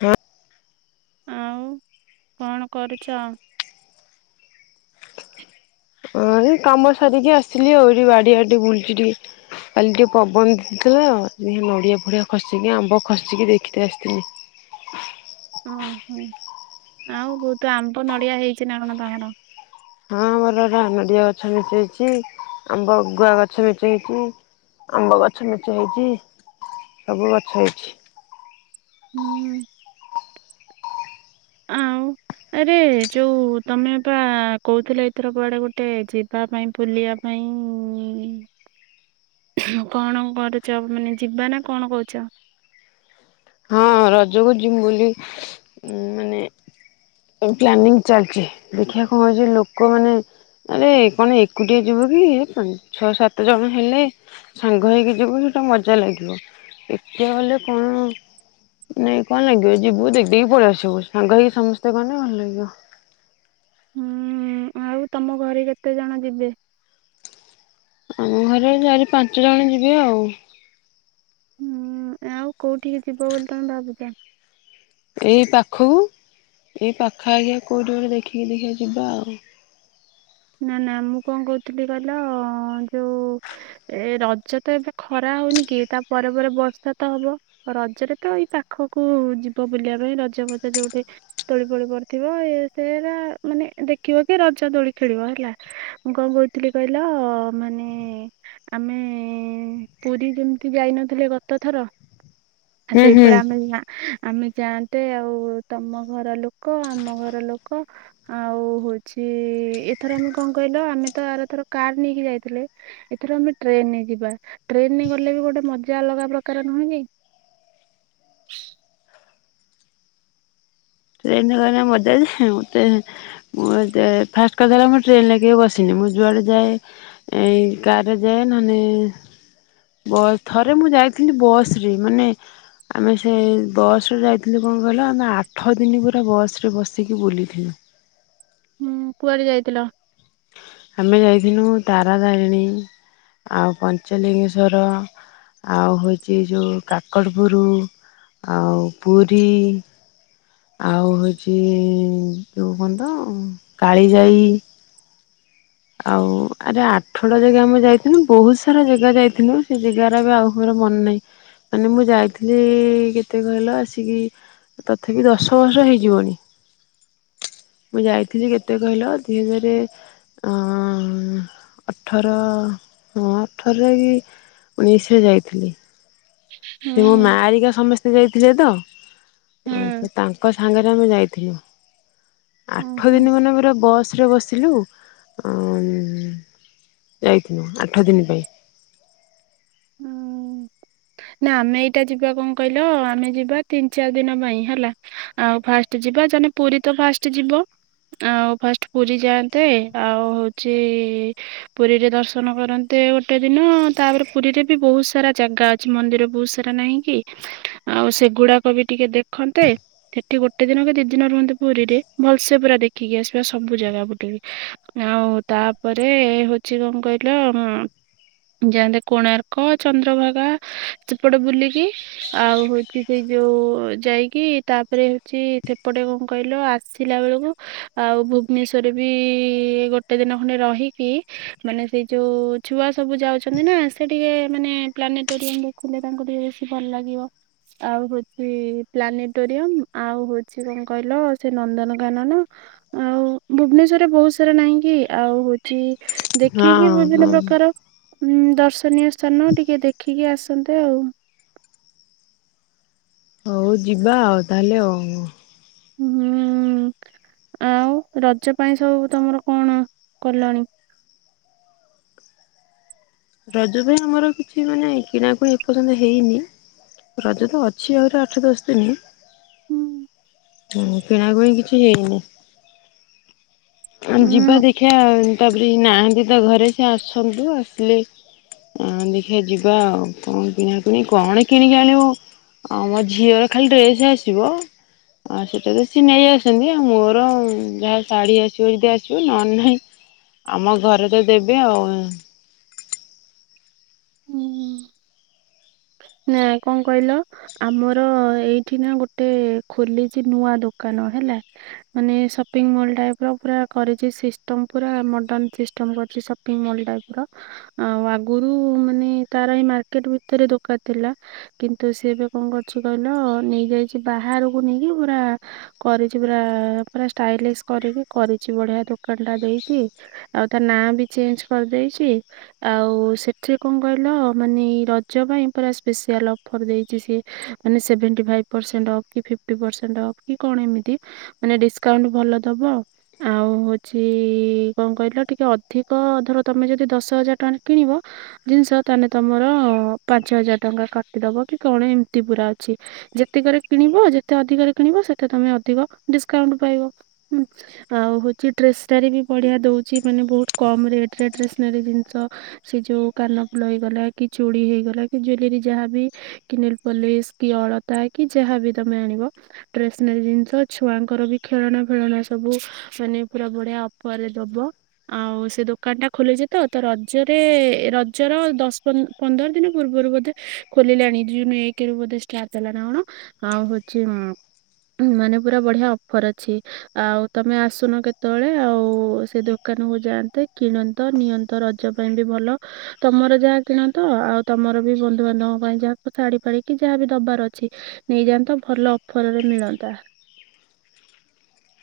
ହୁଁ। ଆଉ କଣ କରୁଚ? ଅ ହେ କାମ ସାରିକି ଆସିଲି ଆଉ ଏଠି ବାଡିଆ ଟେ ବୁଲଚି ଟିକେ। କାଲି ଟିକେ ପବନ୍ ଦେଇଥିଲା ନଡ଼ିଆ ଭଡ଼ିଆ ଖସିକି ଆମ୍ବ ଖସିକି ଦେଖି ଆସିଥିଲି। ଓହୋ ଆଉ ବୋହୁତୁ ଆମ୍ବ ନଡିଆ ହେଇଚି ନା କଣ ତମର? ହଁ ଆମର ହେରା ନଡ଼ିଆ ଗଛ ମେଞ୍ଚେ ହେଇଚି ଆମ୍ବ ଗୁଆ ଗଛ ମେଞ୍ଚେ ହେଇଚି। ଆମ୍ବ ଗଛ ମେଞ୍ଚୈ ହେଇଚି ସବୁ ଗଛ ହେଇଚି। ହୁଁ ଆଉ ଆରେ ଯୋଉ ତମେ ବା କହୁଥିଲ ଏଇଥର କୁଆଡେ ଗୋଟେ ଯିବା ପାଇଁ ବୁଲିବା ପାଇଁ ଇଁ। କଣ କରୁଚ ମାନେ ଯିବା ନା କଣ କୋହୁଚ? ହଁ ରଜକୁ ଯିମୁ ବୋଲି ମାନେ ପ୍ଲାନିଂ ଚାଲ୍ଚି ଦେଖିବା କଁ ହୋଉଚି ଲୋକମାନେ ଆରେ କଣ ଏକୁଟିଏ ଯିବୁ କି ଛଅ ସାତ ଜଣ ହେଲେ ସାଙ୍ଗ ହେଇକି ଯିବୁ ସେଇଟା ମଜା ଲାଗିବ ଏକା ଗଲେ କଣ ନାଇଁ କଣ ଲାଗିବ ଯିବୁ ଦେଖ୍ ଦେଦକି ପଳି ଆସିବୁ, ସାଙ୍ଗ ହେଇକି ସମସ୍ତେ ଗନେ ଭଲ୍ ଲାଗିବ। ହୁଁ ଆଉ ତମ ଘରେ କେତେ ଜଣ ଯିବେ? ଆମ ଘରେ ଚାରି ପାଞ୍ଚ ଜଣ ଯିବେ ଆଉ। ହୁଁ ଆଉ କୋଉଠିକି ଯିବ ବୋଲି ତମେ ଭାବୁଚ? ଏଇ ପାଖକୁ ଏଇ ପାଖ ଆଖିଆ ଦେଖିକି କେଉଠି ଗୋଟେ ଦେଖିକି ଦେଖିଆ ଯିବା ଆଉ। ନା ନା ମୁଁ କଁ କହୁଥିଲି କହିଲ ଯୋଉ। ଏ ରଜ ତ ଏବେ ଖରା ହୋଉନି କି ତା ପରେ ପରେ ବର୍ଷା ତ ହବ। ରଜରେ ତ ଏଇ ପାଖକୁ ଯିବ ବୁଲିବା ପାଇଁ ରଜ ଭଜ ଯୋଉଠେ ତୋଳି ପୋଳି ପଡିଥିବ ଏ ସେରା ମାନେ ଦେଖିବ କି ରଜ ଦୋଳି। ଖେଳିବ ହେଲା ମୁଁ କଣ କହୁଥିଲି କହିଲ ମାନେ ଆମେ ପୁରୀ ଯେମିତି ଯାଇନଥିଲେ ଗତ ଥର ଆ ହୁଁ ହୁଁ ସେପଳିଆ ଆମେ ଯି ଆମେ ଯାଆନ୍ତେ ଆଉ ତମ ଘର ଲୋକ ଆମ ଘର ଲୋକ। ଆଉ ହଉଛି ଏଥର ଆମେ କଣ କହିଲ ଆମେ ତ ଆର ଥର କାର ନେଇକି ଯାଇଥିଲେ। ଏଥିର ଆମେ ଟ୍ରେନରେ ଯିବା ଟ୍ରେନ ଗଲେ ବି ଗୋଟେ ମଜା ଅଲଗା ପ୍ରକାର ନୁହେଁ କି? ଟ୍ରେନ ରେ ଗନେ ମଜାଯେ ଟ୍ରେନ। ମୁଁ ଦେ ଫାଷ୍ଟ କଥା ହେଲା ମୁଁ ଟ୍ରେନରେ କେବେ ବସିନି ମୁଁ ଯୁଆଡେ ଯାଏ। ଏଇ କାର ରେ ଯାଏ ନନେ। ବସ୍ ଥରେ ମୁଁ ଯାଇଥିଲି ବସ ରେ ମାନେ ଆମେ ସେ ବସରେ ଯାଇଥିଲୁ କଣ କହିଲ ଆମେ ଆଠ ଆଠ ଦିନି ପୁରା ବସ୍ ରେ ବସିକି ବୁଲିଥିନୁ। ହୁଁ କୁଆଡେ ଯାଇଥିଲ? ଆମେ ଯାଇଥିନୁ ତାରା ତାରିଣୀ। ଆଉ ପଞ୍ଚଲିଙ୍ଗେଶ୍ଵର। ଆଉ ହେଉଛି ଯେଉଁ କାକଟପୁର ଆଉ ପୁରୀ। ଆଉ ହେଉଛି ଯେଉଁ କଣ ତ କାଳିଜାଇ। ଆଉ ଆରେ ଆଠଟା ଜାଗା ଆମେ ଯାଇଥିଲୁ ବହୁତ ସାରା ଜାଗା ଯାଇଥିଲୁ ସେ ଜାଗା ଗୁରା ଆଉ। ମୋର ମନ ନାହିଁ ମାନେ ମୁଁ ଯାଇଥିଲି କେତେ କହିଲ ଆସିକି। ତଥାପି ଦଶ ବର୍ଷ ହେଇଯିବଣି। ମୁଁ ଯାଇଥିଲି କେତେ କହିଲ ଦିଇ ହଜାର। ଅଁ ଅଁ ଅଠର ହଁ ଅଠରରେ ବି। ଉଣେଇଶରେ ଯାଇଥିଲି। ସେ ମୋ ମା ହୁଁ ଆରିକା ସମସ୍ତେ ଯାଇଥିଲେ ତ। ଆ ହୁଁ ତ ତାଙ୍କ ସାଙ୍ଗରେ ଆମେ ଯାଇଥିଲୁ। ଆଠ ଓହୋ ଦିନ ମାନେ ପୁରା ବସ ରେ ବସିକି ଅଁ ଯାଇଥିନୁ ଆଠ ଦିନ ପାଇଁ। ହୁଁ। ନା ଆମେ ଏଇଟା ଯିବା କଣ କହିଲ ଆମେ ଯିବା ତିନି ଚାରି ଦିନ ପାଇଁ ହେଲା। ଆଉ ଫାଷ୍ଟ ଯିବା ଜାନେ ପୁରୀ ତ ଫାଷ୍ଟ ଯିବ। ଆଉ ଫାଷ୍ଟ ପୁରୀ ଯାଆନ୍ତେ ଆଉ ହଉଛି ପୁରୀରେ ଦର୍ଶନ କରନ୍ତେ ଗୋଟେ ଦିନ ତାପରେ ପୁରୀରେ ବି ବହୁତ ସାରା ଜାଗା ଅଛି। କି ମନ୍ଦିର ବହୁତ ସାରା ନାହିଁ କି ଆଉ ସେଗୁଡାକ ବି ଟିକେ ଦେଖନ୍ତେ। ସେଠି ଗୋଟେ ଦିନ କି ଦି ଦିନ ରୁହନ୍ତେ ପୁରୀରେ ଭଲସେ ପୁରା ଦେଖିକି ଆସିବା ସବୁ ଜାଗା ବୁଟେକି। ଆଉ ତାପରେ ହଉଛି କଣ କହିଲ ଉଁ। ଯାଆନ୍ତେ କୋଣାର୍କ, ଚନ୍ଦ୍ରଭାଗା। ସେପଟୁ ବୁଲିକି ଆଉ ହଉଛି ସେଇ ଯୋଉ ଯାଇକି ତାପରେ ହେଉଛି ଏପଟେ କଣ କହିଲ ଆସିଲା ବେଳକୁ ଆଉ ଭୁବନେଶ୍ଵର ବି ଗୋଟେ ଗୋଟେ ଦିନ ଖଣ୍ଡେ ରହିକି ମାନେ ସେଇ ଯୋଉ ଛୁଆ ସବୁ ଯାଉଛନ୍ତି ନା ସେ ଟିକେ ମାନେ ପ୍ଲାନିଂ କୋରିଅନ ଦେଖିଲେ ତାଙ୍କୁ ଟିକେ ବେଶୀ ଭଲ ଲାଗିବ। ଆଉ ହଉଛି ପ୍ଲାନେଟୋରିୟମ ଆଉ ହଉଛି କଣ କହିଲ ସେ ନନ୍ଦନକାନନ। ଆଉ ଭୁବନେଶ୍ୱରରେ ବହୁତ ସାରା ନାହିଁ କି ଆଉ ହଉଛି। ଦେଖିକି ବିଭିନ୍ନ ହଁ ପ୍ରକାର ଉଁ ଦର୍ଶନୀୟ ସ୍ଥାନ ଟିକେ ଦେଖ ଦେଖିକି ଆସନ୍ତେ ଆଉ। ହଉ ଯିବା ଆଉ ତାହେଲେ ଆଉ। ହୁଁ ଆଉ ରଜ ପାଇଁ ସବୁ ତମର କଣ କଲଣି? ରଜୁ ପାଇଁ ଆମର କିଛି ମାନେ କିଣାକୁଣି ଏ ପଯ୍ୟନ୍ତ ହେଇନି ରଜ ତ ଅଛି ଆହୁରି ଆଠ ଦଶ ଦିନ ଉଁ ହୁଁ କିଣାକୁଣି କିଛି ହେଇନି ଆମେ ଯିବା ଦେଖିବା ତାପରେ ଇଏ ନାହାନ୍ତି ତ ଘରେ ସିଏ ଆସନ୍ତୁ ଆସିଲେ ଆଁ ଦେଖିବା ଯିବା ଆଉ କଣ କିଣା କିଣି କଣ କିଣିକି ଆଣିବୁ ଆ ମୋ ଝିଅର ଖାଲି ଡ୍ରେସ ଆସିବ। ଆଉ ସେଇଟା ତ ସିଏ ନେଇ ଆସନ୍ତି ଆଉ ମୋର ଯାହା ଶାଢ଼ୀ ଆସିବ ଯଦି ଆସିବ ନହେନେ ନାହିଁ। ଆମ ଘରେ ତ ଦେବେ ଆଉ। ହୁଁ। ନା କଣ କହିଲ? ଆମର ଏଇଠି ନା ଗୋଟେ ଖୋଲିଛି ନୂଆ ଦୋକାନ ହେଲା ମାନେ ସପିଙ୍ଗ ମଲ୍ ଟାଇପର ପୁରା କରିଛି ସିଷ୍ଟମ ପୁରା ମଡର୍ଣ ସିଷ୍ଟମ କରିଛି। ସ ସପିଂ ମଲ ଟାଇପର ଆଉ ଆଗରୁ ମାନେ ତାର ଏଇ ମାର୍କେଟ୍ ଭିତରେ ଦୋକା ଥିଲା। କିନ୍ତୁ ସିଏ ଏବେ କଣ କରିଛି କହିଲ ନେଇଯାଇଛି ବାହାରକୁ ନେଇକି ପୁରା କରିଛି ପୁରା ପୁରା ଷ୍ଟାଇଲିସ କରିକି କରିଛି ବଢିଆ ଦୋକାନଟା ଦେଇଚି ଆଉ ତା ନାଁ ବି ଚେଞ୍ଜ୍ କରିଦେଇଛି। ଆଉ ସେଥିରେ କଣ କହିଲ ମାନେ ଏଇ ରଜ ପାଇଁ ପୁରା ସ୍ପେଶସିଆଲ୍ ଅଫର୍ ଦେଇଛି ସିଏ ମାନେ ସେଭେଣ୍ଟି ଫାଇଭ୍ ପରସେଣ୍ଟ ଅଫ୍ କି ଫିଫ୍ଟି ପରସେଣ୍ଟ ଅଫ୍। କି କଣ ଏମିତି ମାନେ ଡିସକାଉଣ୍ଟ ଭଲ ଦବ ଆଉ ହୋଉଛି କଣ କହିଲ ଟିକେ ଅଧିକ ଧର ତମେ ଯଦି ଦଶ ହଜାର ଟଙ୍କାରେ କିଣିବ ଜିନିଷ ତାହେଲେ ତମର ପାଞ୍ଚ ହଜାର ଟଙ୍କା କାଟିଦବ କି କଣ ଏମିତି ପୁରା ଅଛି। ଯେତେକରେ କିଣିବ ଯେତେ ଅଧିକରେ କିଣିବ ସେତେ ତମେ ଅଧିକ ଡିସକାଉଣ୍ଟ ପାଇବ। ଆଉ ହଉଛି ଟ୍ରେସନାରୀ ବି ବଢିଆ ଦୋଉଛି ମାନେ ବହୁତ କମ୍ ରେଟରେ ଟ୍ରେସନାରୀ ଜିନିଷ। ସେ ଯୋଉ କାନ ଫୁଲ ହେଇଗଲା କି ଚୁଡ଼ି ହେଇଗଲା ଜ୍ୟୁଲେରୀ ଯାହାବି କି ନେଲପଲିସ କି ଅଳତା କି ଯାହାବି ତମେ ଆଣିବ। ଟ୍ରେସନାରି ଜିନିଷ ଛୁଆଙ୍କର ବି ଖେଳଣା ଫେଳଣା ସବୁ ମାନେ ପୁରା ବଢିଆ ଅଫରେ ଦବ। ଆଉ ସେ ଦୋକାନଟା ଖୋଲିଛି ତ ତ ରଜରେ ରଜର ଦଶ ପନ୍ଦ ପନ୍ଦର ଦିନ ପୂର୍ବରୁ ବୋଧେ ଖୋଲିଲାଣି ଜୁନ ଏକରୁ ବୋଧେ ଷ୍ଟାର୍ଟ ହେଲାନା କଣ ଆଉ ହୋଉଛି ମାନେ ପୁରା ବଢିଆ ଅଫର ଅଛି। ଆଉ ତମେ ଆସୁନ କେତେବେଳେ ଆଉ ସେ ଦୋକାନକୁ ଯାଆନ୍ତେ କିଣ ନ୍ତ ନିଅନ୍ତ ରଜ ପାଇଁ ବି ଭଲ ତମର ଯାହା କିଣ ତ ଆଉ ତମର ବି ବନ୍ଧୁବାନ୍ଧବ ପାଇଁ ଯାହାକୁ ସାଢି ଫାଢିକିି ଯାହା ବିି ଦବାର ଅଛି ନେଇଯାଅନ୍ତ ଭଲ ଅଫରରେ ମିଳନ୍ତା।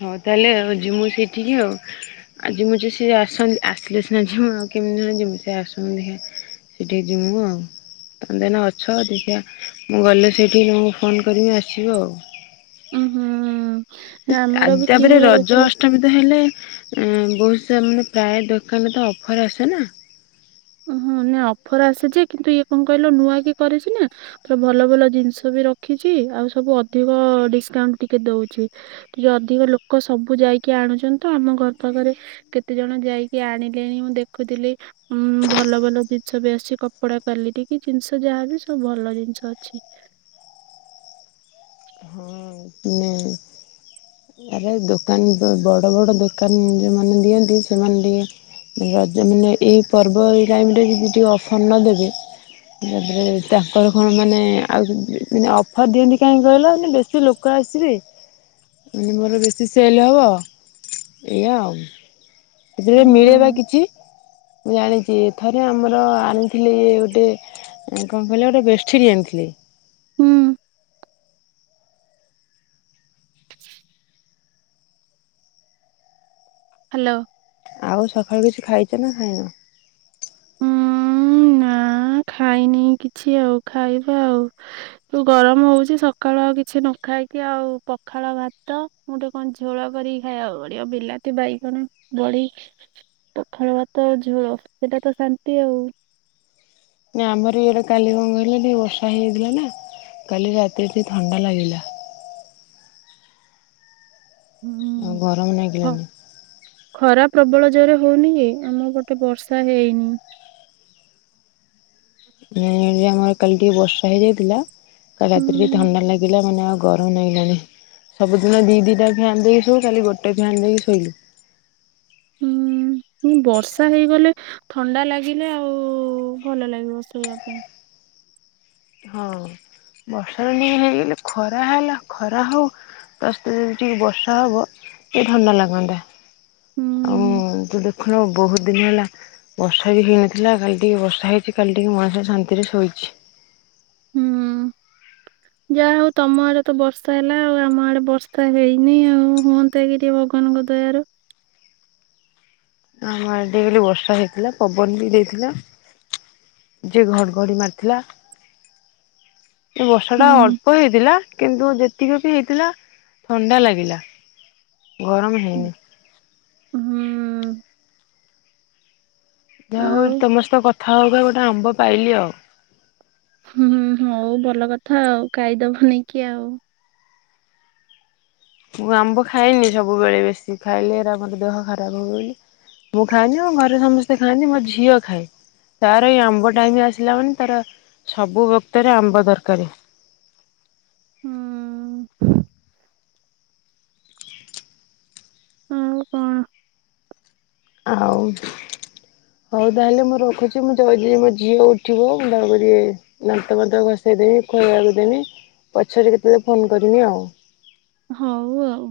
ହଉ ତାହେଲେ ଆଉ ଯିମୁ ସେଇଠିକି ଆଉ। ଆ ଯିମୁ ଯେ ସିଏ ଆସନ୍ତୁ ଆସିଲେ ସିନା ଯିମୁ ଆଉ କେମିତି ନହେନେ ଯିମୁ ସେ ଆସନ୍ତୁ ଦେଖିଆ। ସେଠିକି ଯିମୁ ଆଉ। ତମେ ତ ଏଇନା ଅଛ ଦେଖିବା ମୁଁ ଗଲେ ସେଇଠିକି ତମକୁ ଫୋନ୍ କରିବି ଆସିବ ଆଉ। ଉୁଁ ହୁଁ। ନା ଆ ଆମର ବି ତାପରେ କିଣିବାର ରଜ ଅଛି। ଅଷ୍ଟମୀ ତ ହେଲେ ବହୁତ ସାରା ମାନେ ପ୍ରାୟ ଦୋକାନରେ ତ ଅଫର୍ ଆସେ ନା। ଉଁ ହୁଁ ନା ଅଫର ଆସେ ଯେ କିନ୍ତୁ ଇଏ କଣ କହିଲ ନୂଆ କି କରିଛି ନା ପୁରା ଭଲ ଭଲ ଜିନିଷ ବି ରଖିଛି ଆଉ ସବୁ ଅଧିକ ଡିସକାଉଣ୍ଟ ଟିକେ ଦଉଛି। ଟିକେ ଅଧିକ ଲୋକ ସବୁ ଯାଇକି ଆଣୁଛନ୍ତି ତ ଆମ ଘର ପାଖରେ କେତେ ଜଣ ଯାଇକି ଆଣିଲେଣି ମୁଁ ଦେଖୁଥିଲି ଉଁ ଭଲ ଭଲ ଜିନିଷ ବି ଆସିଛି କପଡା କ୍ଵାଲିଟି କି ଜିନିଷ ଯାହାବି ସବୁ ଭଲ ଜିନିଷ ଅଛି। ହଁ ନେ ଆରେ ଦୋକାନ ବଡ଼ ବଡ଼ ଦୋକାନ ଯୋଉମାନେ ଦିଅନ୍ତି ସେମାନେ ଟିକେ ରଜ ମାନେ ଏଇ ପର୍ବ ଏଇ ଟାଇମରେ ଯଦି ଟିକେ ଅଫର୍ ନ ଦେବେ ତାପରେ ତାଙ୍କର କଣ ମାନେ ଆଉ ମାନେ ଅଫର ଦିଅନ୍ତି କାହିଁକି କହିଲ ମାନେ ବେଶି ଲୋକ ଆସିବେ ମାନେ ମୋର ବେଶୀ ସେଲ‌୍ ହେବ ଏଇଆ ଆଉ। ସେଥିରେ ମିଳେବ ହୁଁ କିଛି ମୁଁ ଜାଣିଚି ଥରେ ଆମର ଆଣିଥିଲେ ଇଏ ଗୋଟିଏ କଣ କହିଲେ ଗୋଟେ ବେଡ୍ ସିଡ଼ି ଆଣିଥିଲେ। ହୁଁ। ହ୍ୟାଲୋ। ଆଉ ସକାଳୁ କିଛି ଖାଇଛ ନା ଖାଇନ। ହୁଁ। ନା ଖାଇନି କିଛି ଆଉ ଖାଇବା ଆଉ। ଗରମ ହଉଚି ସକାଳୁଆ କିଛି ନ ଖାଇକି ଆଉ ପଖାଳ ଭାତ ମୁଁ ଗୋଟେ କଣ ଝୋଳ କରିକି ଖାଇ ଆ ପଡିବ ବିଲାତି ବାଇକଣ ବଢି ପଖଳ ଭାତ ଝୋଳ ସେଇଟା ତ ଶାନ୍ତି ଆଉ। ନା ଆମର ଇଏ ଗୋଟେ କାଲି କଁ କହେଲା ଟିକେ ବର୍ଷା ହେଇଯଥିଲା ନା କାଲି ରାତିରେ ଟିକେ ଥଣ୍ଡା ଲାଗିଲା। ଆଉ ହୁଁ ଗରମ ହଁ ଲାଗିଲାନି। ଖରା ପ୍ରବଳ ଜୋରରେ ହଉନି ଯେ ଆମ ଗଟେ ବର୍ଷା ହେଇନି। ଅ ଆମର କାଲି ଟିକେ ବର୍ଷା ହେଇଯାଇଥିଲା କାଲି ରାତିରେ ଟିକେ ହୁଁ ଥଣ୍ଡା ଲାଗିଲା ମାନେ ଆଉ ଗରମ ହେଇଗଲାଣି ସବୁଦିନ ଦି ଦିଟା ଫ୍ୟାନ୍ ଦେଇକି ଶୋଇଉ କାଲି ଗୋଟେ ଫ୍ୟାନ୍ ଦେଇକି ଶୋଇଲୁ। ହୁଁ ବର୍ଷା ହେଇଗଲେ। ଥଣ୍ଡା ଲାଗିଲେ ଆଉ ଭଲ ଲାଗିବ ଶୋଇବା ପାଇଁ। ହଁ ବର୍ଷାର ନେଇ ହେଇଗଲେ ଖରା ହେଲା ଖରା ହଉ। ତାସ୍ତେ ଯଦି ଟିକେ ବର୍ଷା ହବ ଏ ଥଣ୍ଡା ଲାଗନ୍ତା। ଆଉ ହୁଁ ତୁ ଦେଖୁନୁ ବହୁତ ଦିନ ହେଲା। ବର୍ଷା ବି ହେଇନଥିଲା କାଲି ଟିକେ ବର୍ଷା ହେଇଛି କାଲି ଟିକେ ମଣିଷ ଶାନ୍ତିରେ ଶୋଇଛି। ହୁଁ [inaudible] ଯାହା ହଉ ତମ ଆଡେ ତ ବର୍ଷା ହେଲା ଆଉ ଆମ ଆଡେ ବର୍ଷା ହେଇନି ଆଉ ହୁଅନ୍ତା କି ଟିକେ ଭଗବାନଙ୍କ ଦୟାରୁ। ଆମ ଆଡ଼େ ଟିକେ ଟିକେ ବର୍ଷା ହେଇଥିଲା ପବନ ବି ଦେଇଥିଲା। ଜୋରେ ଘଡଘଡି ମାରିଥିଲା। ଏ ବର୍ଷା ଟା ହୁଁ ଅଳ୍ପ ହେଇଥିଲା କିନ୍ତୁ ଯେ ଏତିକି ବି ହେଇଥିଲା ଥଣ୍ଡା ଲାଗିଲା ଗରମ ହେଇନି। ହୁଁ। ଯାହା ହଉ ଆଉ ତମ ସହ କଥା ହେଇକି ଗୋଟେ ଆମ୍ବ ପାଇଲି ଆଉ। ହୁଁ ହୁଁ ହଉ ଭଲ କଥା ଆଉ ଖାଇଦବ ବନେଇକି ଆଉ। ମୁଁ ଆମ୍ବ ଖାଇନି ସବୁବେଳେ ବେଶୀ ଖାଇଲେ ଆମର ଦେହ ଖରାପ ହଉ ବୋଲି। ମୁଁ ଖାଏନି ଆଉ ଘରେ ସମସ୍ତେ ଖାଆନ୍ତି ମୋ ଝିଅ ଖାଏ। ତାର ଏଇ ଆମ୍ବ ଟାାଇମ ଆସିଲା ମାନେ ତାର ସବୁ ବକ୍ତରେ ଆମ୍ବ ଦରକାରେ। ହୁଁ ଆଉ କଣ ଆଉ ହଉ ତାହେଲେ ମୁଁ ରଖୁଛି ମୁଁ ଜଲ ଦିଏମୋ ଝିଅ ଉଠିବ ମୁଁ ତା ଟିକେ ଦାନ୍ତ ବାନ୍ତ ଘଷେଇଦେବି ଖୁଆଇବାକୁ ଦେମି ପଛରେ କେତେବେଳେ ଫୋନ କରିବି ଆଉ। ହଉ ଆଉ।